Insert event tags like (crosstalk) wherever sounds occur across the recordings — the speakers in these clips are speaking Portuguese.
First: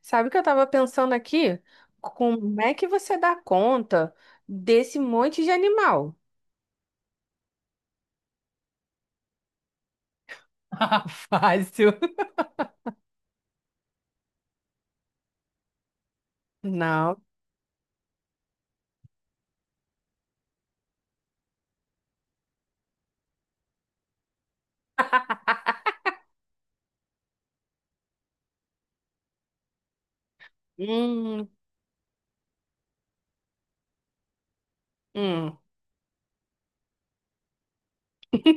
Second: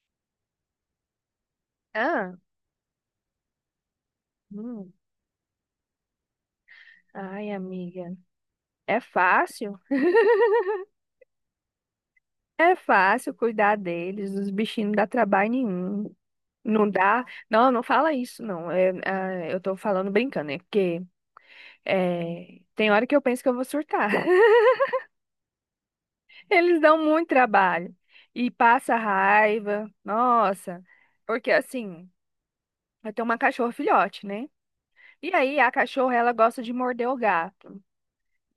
Sabe o que eu tava pensando aqui? Ah, Como é que você dá conta hum. desse monte de animal? Ai, amiga. É fácil? (laughs) (laughs) Fácil. É fácil cuidar deles, os bichinhos não dá trabalho nenhum. Não Não. dá. Não, não fala isso, não. É, eu tô falando brincando, é porque tem hora que eu penso que eu vou surtar. (laughs) Eles dão muito trabalho e passa raiva. Nossa, Hum, porque assim, eu tenho uma cachorra filhote, né? E hum. aí a cachorra ela gosta de morder o gato.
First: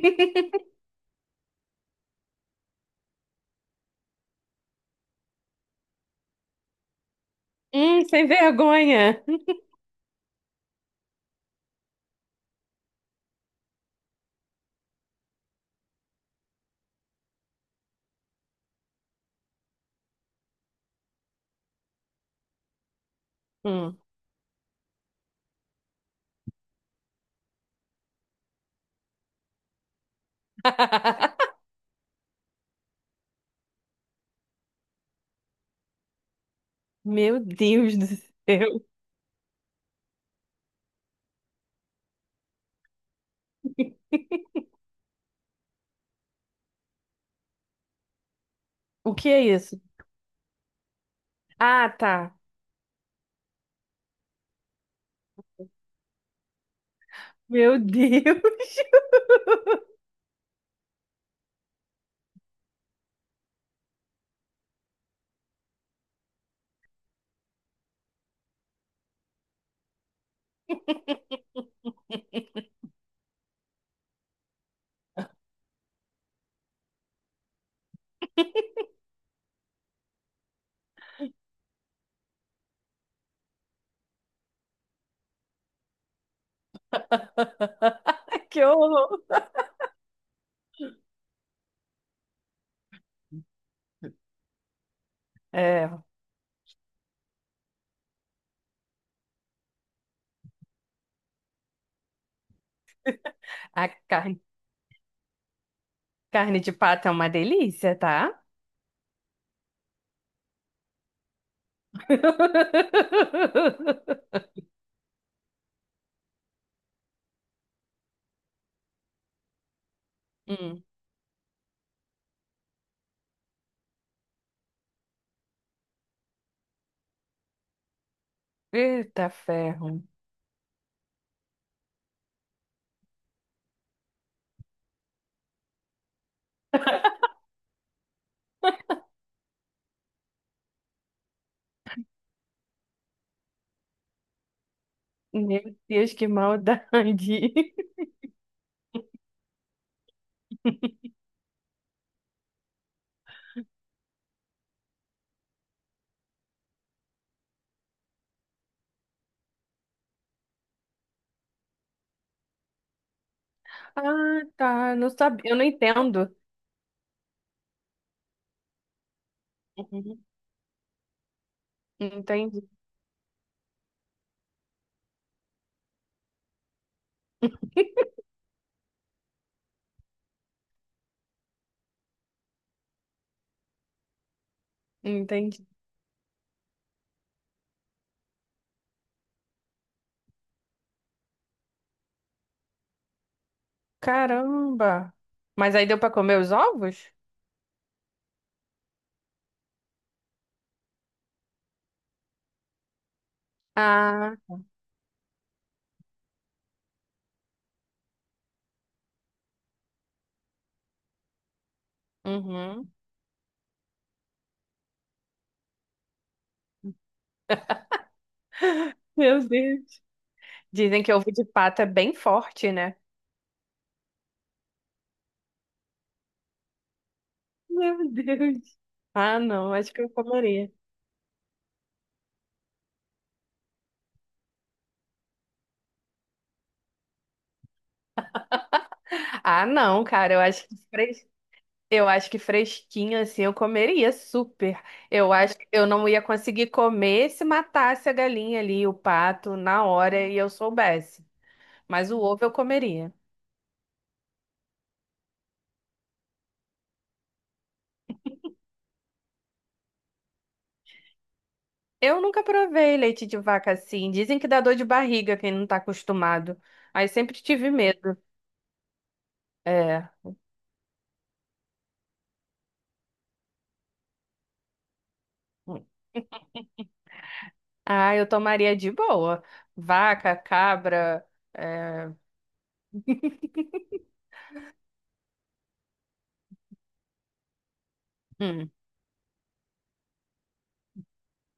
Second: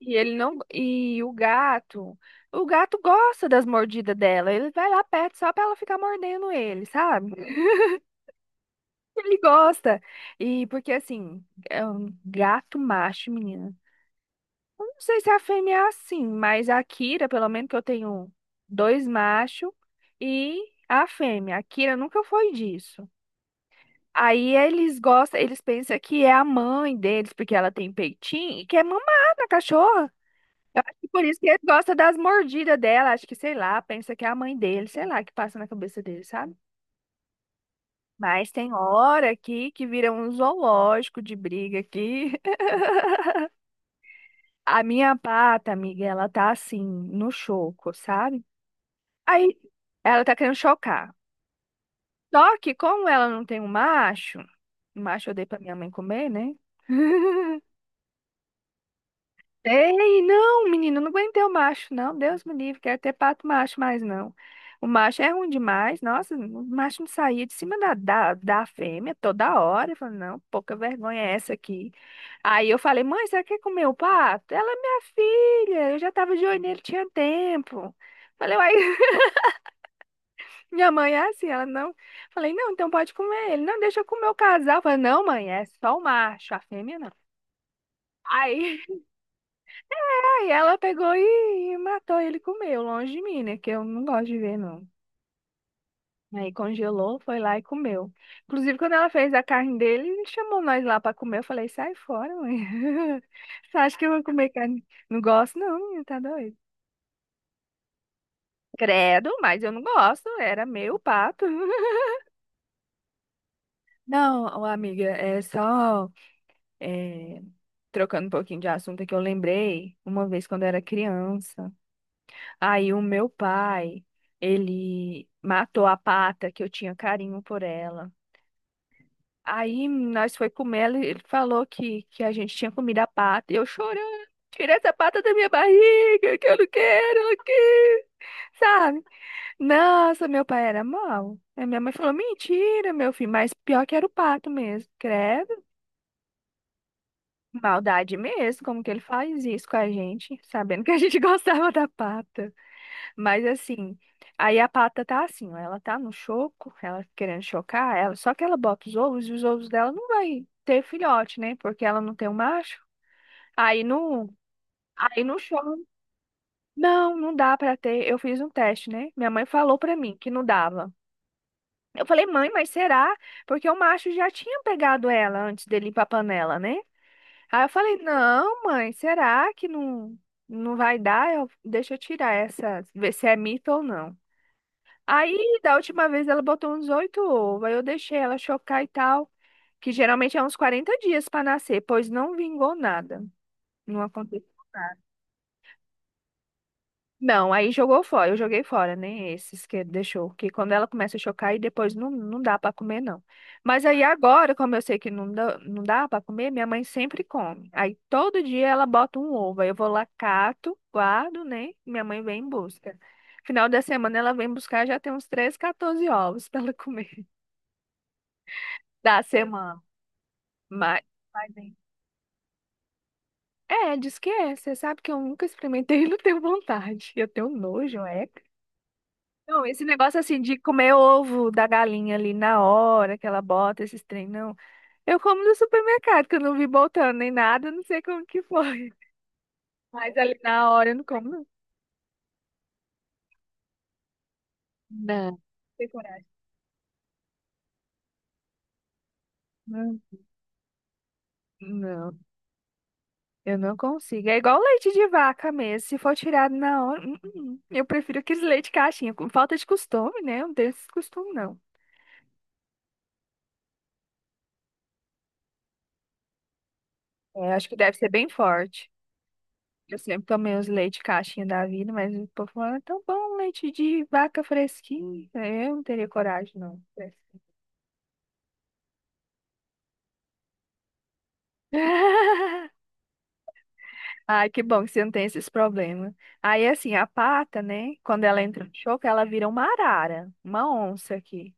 E ele não. E o gato. O gato gosta das mordidas dela. Ele vai lá perto só pra ela ficar mordendo ele, sabe? (laughs) Sem vergonha. Ele gosta. E porque assim, é um gato macho, menina. Não sei se a fêmea é assim, mas a Kira, pelo menos que eu tenho dois machos e a fêmea. A Kira nunca foi disso. Hum. Aí eles gostam, eles pensam que é a mãe deles, porque ela tem peitinho e quer mamar na cachorra. E por isso que (laughs) ele gosta das mordidas dela. Acho que, sei lá, pensa que é a mãe dele, sei lá, que passa na cabeça dele, sabe? Meu Deus do Mas tem céu. hora aqui que vira um zoológico de briga aqui. (laughs) A minha pata, amiga, ela tá assim, no choco, sabe? O que é Aí isso? ela tá querendo chocar. Ah, tá. Só que como ela não tem um macho, o macho eu dei pra minha mãe comer, né? (laughs) Meu Deus. Ei, não, menino, não aguentei o macho, não. Deus me livre, quero ter pato macho mas não. O macho é ruim demais. Nossa, o macho não saía de cima da fêmea toda hora. Eu falei, não, pouca vergonha é essa aqui. Aí eu falei, mãe, você quer comer o pato? Ela é minha filha, eu já tava de olho nele, tinha tempo. Falei, uai, (laughs) minha mãe é assim, ela não. Falei, não, então pode comer ele. Não, deixa eu comer o casal. Falei, não, mãe, é só o macho, a fêmea não. (laughs) Que Aí horror. Aí ela pegou e matou ele e comeu, longe de mim, né? Que eu não gosto de ver, não. É, Aí congelou, foi lá e comeu. Inclusive, quando ela fez a carne dele, ele chamou nós lá pra comer. Eu falei, sai fora, mãe. (laughs) Você a acha que eu vou carne, comer carne? Não gosto, não, menina, tá doido. carne de pato é uma delícia, tá? Credo, mas eu não gosto, era meu pato. (laughs) (laughs) Não, ô, amiga, é, trocando um pouquinho de assunto é que eu lembrei uma vez quando eu era Hum. criança. Aí o meu pai, ele matou a pata que eu tinha carinho por ela. Eita Aí ferro. nós foi comer, ele falou que a gente tinha comido a pata. E eu chorando, tira essa pata da minha barriga, que eu não quero ela aqui, sabe? Nossa, meu pai era mau. Aí minha mãe falou, mentira, meu filho, mas pior que era o pato mesmo, credo. Meu Deus, que maldade. (laughs) Maldade mesmo, como que ele faz isso com a gente, sabendo que a gente (laughs) gostava da pata. Mas assim, aí a pata tá assim, ó, ela tá no choco, ela querendo chocar, ela, só que ela bota os ovos e os ovos dela não vai ter filhote, né? Porque ela não tem um macho. Aí no, Ah, tá. Não aí no sabia. Eu não choro, entendo. não, não dá pra ter. Eu fiz um teste, né? Minha mãe falou pra mim Uhum. que não dava. Eu falei, mãe, Entendi. mas será? Porque o macho já tinha pegado ela antes dele ir pra panela, né? Aí eu falei, não, mãe, será que não vai dar? Eu, deixa eu tirar essa, ver se é mito ou não. Aí, Entendi. da última vez, ela botou uns oito ovos, aí eu deixei ela chocar e tal, que geralmente é uns 40 dias para nascer, pois não vingou nada. Não aconteceu. Caramba. Mas aí deu pra comer os ovos? Não, aí jogou fora, eu joguei fora, nem esses que deixou, que quando ela começa a chocar e depois não, não dá pra comer não. Mas aí Ah, agora, como eu sei que não dá, não dá para comer, minha mãe sempre come. Aí todo dia ela bota um ovo, aí eu vou lá cato, guardo, né? Minha mãe vem em uhum. busca. Final da semana ela vem buscar, já tem uns 13, 14 ovos pra ela comer (laughs) da Meu semana. Deus. Mas, Dizem que ovo de mas, hein? pato é bem forte, né? É, diz que é, você sabe que eu nunca experimentei e não tenho vontade. Eu tenho nojo, Meu é. Deus. Ah, Não, não. esse Acho que eu negócio assim de comeria. comer ovo da galinha ali na hora que ela bota esses trem, não. Eu como no supermercado, que eu não vi botando nem nada, não sei como que foi. Ah, (laughs) não, Mas cara. ali na hora eu não como, não. Eu acho que fresquinho assim eu comeria super. Eu Não, acho que eu tem não ia coragem. conseguir comer se matasse a galinha ali, o pato, na Não, hora e eu soubesse. Mas não, o ovo eu comeria. eu não consigo. É igual leite de vaca mesmo. Se for tirado na hora, eu prefiro aqueles leite caixinha. Com falta de costume, né? Eu não tenho esse costume, não. Eu nunca provei leite de vaca assim. Dizem que dá dor de barriga quem não tá acostumado. Aí sempre É, acho tive que deve ser medo. bem forte. Eu É. sempre tomei os leite caixinha da vida, mas o povo fala, é tão bom, leite de vaca fresquinho. É, eu não teria coragem, não. Fresquinho. Ah, eu tomaria de boa. Vaca, cabra. É... (laughs) Ai, que bom que você não tem esses problemas. Aí, assim, a pata, né? Quando ela entra no Hum. choco, ela vira uma arara, uma onça aqui.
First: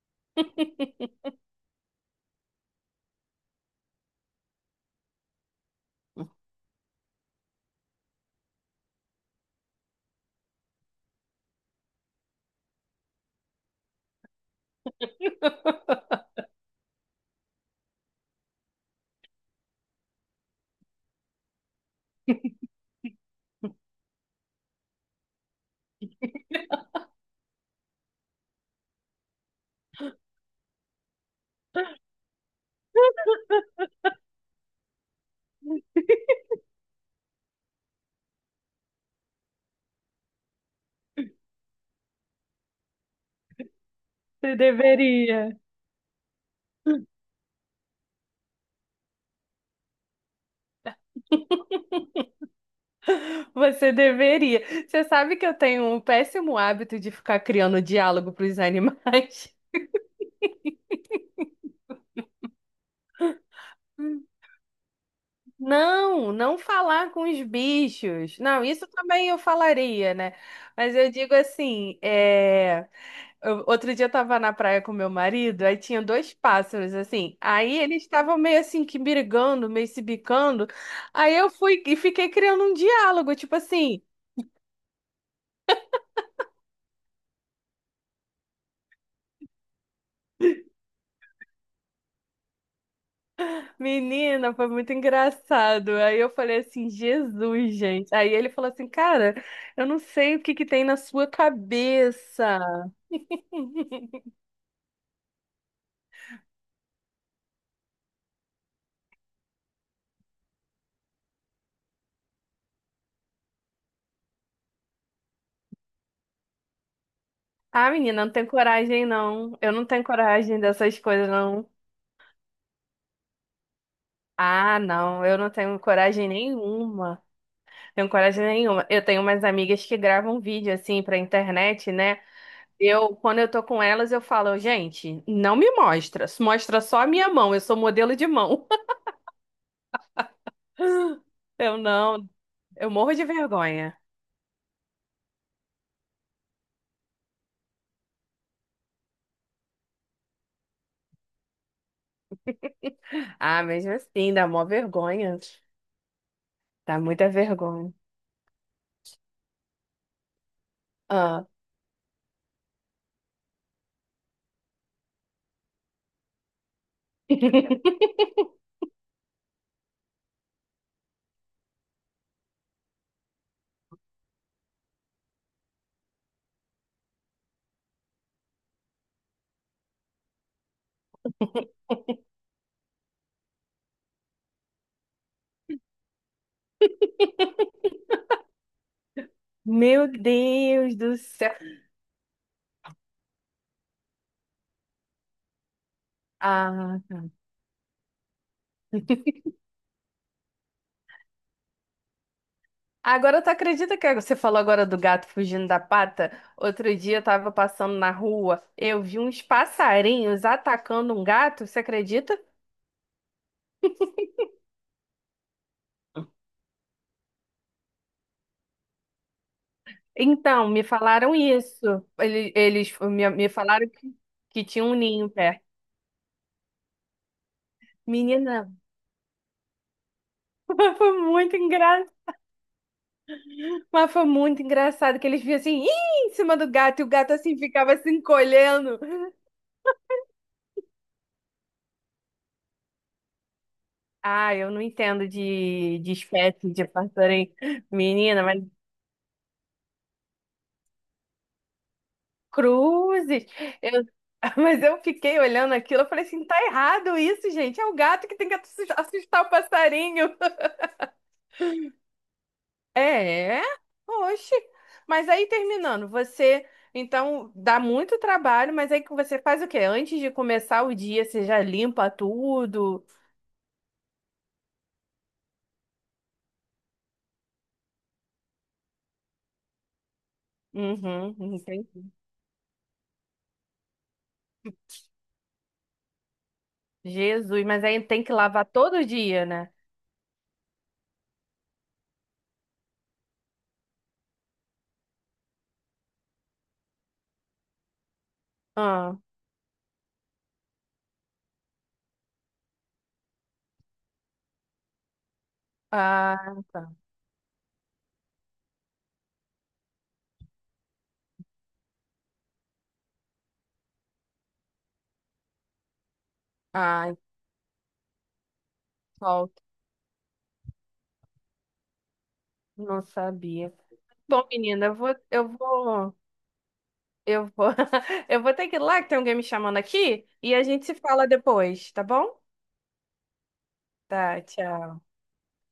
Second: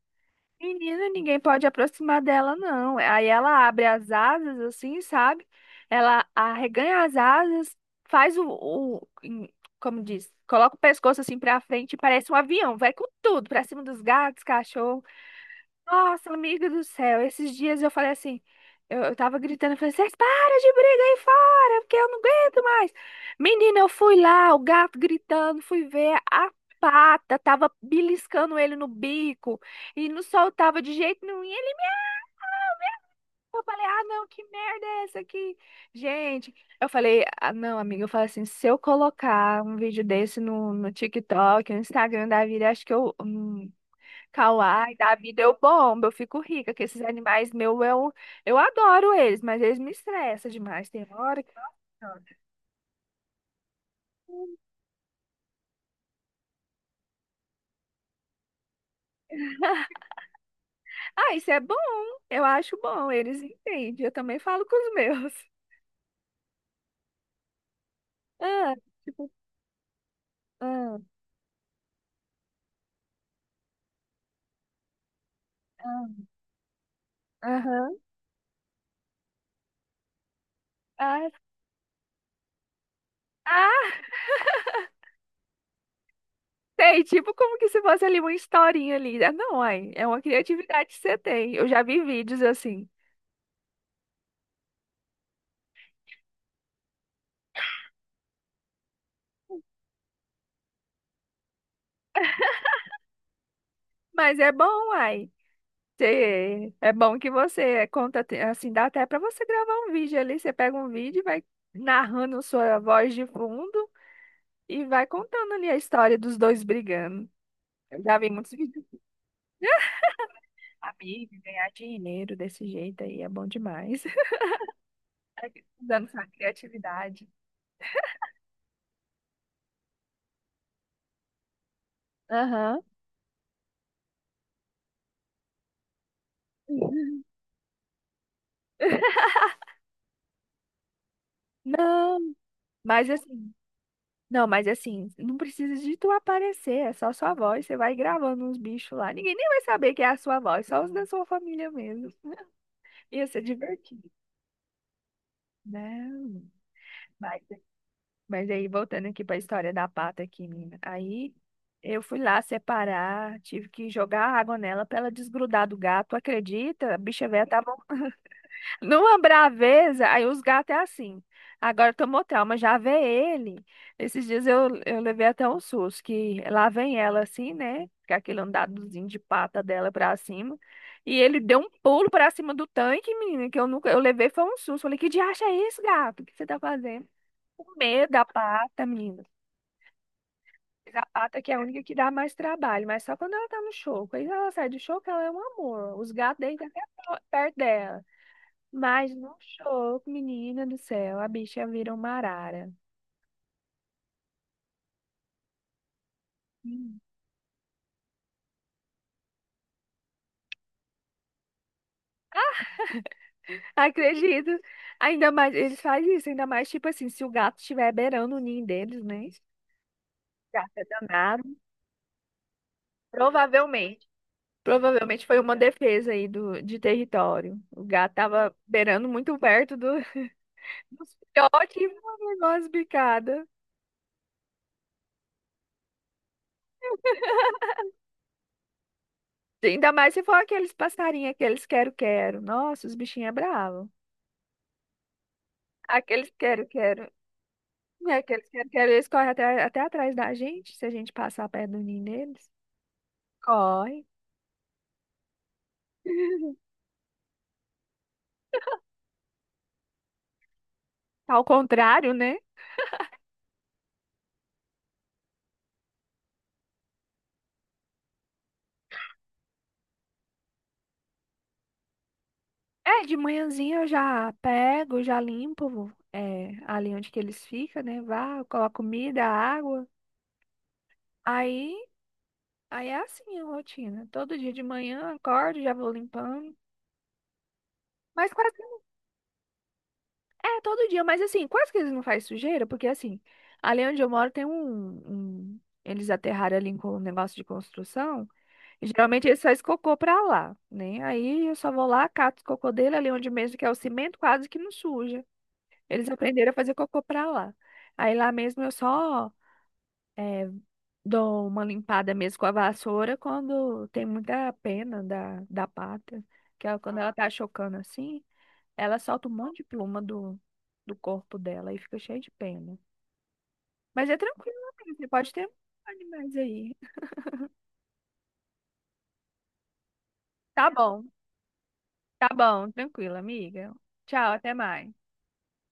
Menina, ninguém pode aproximar dela, não. Aí ela abre as asas, assim, sabe? Ela arreganha as asas, faz o- em- como diz, coloca o pescoço assim pra frente e parece um avião. Vai com tudo, pra cima dos gatos, cachorro. Nossa, amiga do céu, esses dias eu falei assim, eu tava gritando, eu falei, vocês param de brigar aí fora, porque eu não aguento mais. Menina, eu fui lá, o gato gritando, fui ver a pata, tava beliscando ele no bico e não soltava de jeito nenhum. E ele, eu falei, ah, não, que merda é essa aqui? Gente, eu falei, ah, não, amiga, eu falei assim, se eu colocar um vídeo desse no TikTok, no Instagram da vida, acho que eu, Você Kauai, Dabi deu deveria. bomba, eu fico rica, que esses animais meu eu adoro eles, mas eles me estressam demais. Tem hora que. Nossa. Você deveria. Você sabe que eu tenho um péssimo hábito de ficar criando diálogo para os animais. Ah, isso é bom, eu acho bom, eles entendem, eu também falo com os meus. (laughs) (laughs) Não, não falar com os bichos. Não, Ah, isso também tipo, eu falaria, né? Mas ah, eu digo assim, é... outro dia eu tava na praia com meu marido, aí tinha ah, dois pássaros, assim. Aí aham, eles estavam meio assim que brigando, meio se bicando. ah, Aí eu fui e fiquei criando um diálogo, tipo ah, assim. sei, tipo como que se fosse ali uma historinha ali. Ah, não, ai, é uma criatividade que você tem, eu já vi vídeos assim. Menina, foi muito engraçado. Aí eu falei assim, Jesus, gente. Aí ele falou assim, cara, eu não sei o que que tem na sua (laughs) cabeça. (laughs) Mas é bom, ai. Sei. É bom que você conta, assim, dá até para você gravar um vídeo ali. Você pega um vídeo e vai narrando sua voz de fundo e vai contando ali a história dos dois brigando. Ah, Eu já menina, vi não tem muitos vídeos de coragem, não. Eu não tenho coragem dessas coisas, amigos não. ganhar dinheiro desse jeito aí, é bom demais. (laughs) Ah, não, eu não tenho Usando sua coragem nenhuma. criatividade. Tenho coragem nenhuma. Eu tenho umas amigas que gravam vídeo assim pra internet, né? Aham. Eu, quando eu tô com elas, eu falo, gente, não me mostra. Mostra só a minha mão. Eu sou modelo de mão. (laughs) (laughs) Eu Não, não, eu mas morro de assim, vergonha. não, mas assim, não precisa de tu aparecer, é só sua voz, você vai gravando uns bichos lá. Ninguém nem vai saber que é a sua voz, só os da sua família mesmo. Ia ser Ah, mesmo divertido. assim, dá mó vergonha. Não. Dá muita Mas, vergonha. mas aí, voltando aqui para a história da pata aqui, menina. Aí Ah. eu fui lá separar, tive que jogar água nela para ela desgrudar do gato. Acredita? A bicha velha tava (laughs) (laughs) numa braveza. Aí os gatos é assim. Agora tomou trauma, já vê ele. Esses dias eu levei até um susto, que lá vem ela assim, né? Com aquele andadozinho de pata dela pra cima. E ele deu um pulo pra cima do tanque, menina, que eu nunca, eu levei foi um susto. Falei, que diacho é isso, gato? O que você tá fazendo? Comer da pata, menina. Meu Mas Deus a do pata que é céu. a única que dá mais trabalho, mas só quando ela tá no show. Quando ela sai do show, ela é um amor. Os gatos deitam até Ah, tá. perto dela. Mas no show, menina do céu, a bicha vira uma arara. Agora tu acredita que você falou agora do gato fugindo da pata? Outro Hum. dia eu tava passando na rua, eu vi uns passarinhos atacando um gato, você acredita? Acredito. Ainda mais, eles fazem isso, ainda mais tipo assim, se o gato estiver beirando o ninho deles, né? Então, Gato me é falaram danado. isso. Eles, me falaram Provavelmente. Que tinha um Provavelmente ninho foi uma perto. defesa aí de território. O gato tava Menina, beirando muito perto do. (laughs) foi Os muito filhotes, vão levar umas bicadas. Mas foi muito engraçado que eles viam assim, "Ih", em cima do gato, e o gato assim ficava se encolhendo. Ainda mais se for aqueles passarinhos, aqueles quero-quero. Nossa, os bichinhos é bravo. Ah, eu não entendo de Aqueles espécie de quero-quero. passarinho. né, Menina, Aqueles mas quero-quero, eles correm até atrás da gente, se a gente passar perto do ninho deles. cruzes. Eu, Corre. (laughs) Mas eu fiquei olhando aquilo, eu falei assim, tá (laughs) errado isso, gente. É o gato que tem que assustar o passarinho. (laughs) Tá, ao contrário, né? É, oxe. Mas aí terminando, você então dá muito trabalho, mas aí que você faz o quê? Antes de começar o dia, você já limpa É, tudo. de manhãzinha eu já pego, já limpo ali onde que eles ficam, né? Vá, eu coloco comida, água. Uhum, Aí, entendi. aí, é assim a rotina. Todo dia de manhã, acordo, já vou limpando. Jesus, mas aí tem Mas que quase lavar todo dia, né? É, todo dia, mas assim, quase que eles não fazem sujeira, porque assim, ali onde eu moro tem um, um- eles aterraram ali com um negócio de construção, e Ah, geralmente eles fazem cocô pra lá, né? Aí eu só vou lá, cato o cocô dele ali onde mesmo, que é o cimento quase que não suja. Eles ah, aprenderam a fazer tá. cocô pra lá. Aí lá mesmo eu só eh, dou uma limpada mesmo com a vassoura quando tem muita pena da pata, que é quando ela Ai, tá chocando assim. Ela solta um monte solta. de pluma do corpo dela e fica cheia de pena. Não sabia. Mas é Bom, tranquilo, menina, amiga. Você pode ter animais aí. eu vou, (laughs) eu vou ter que ir lá que tem alguém me chamando aqui e a Tá gente se bom, fala depois, tá tá bom? bom, tranquilo, amiga. Tchau, Tá, até tchau. mais.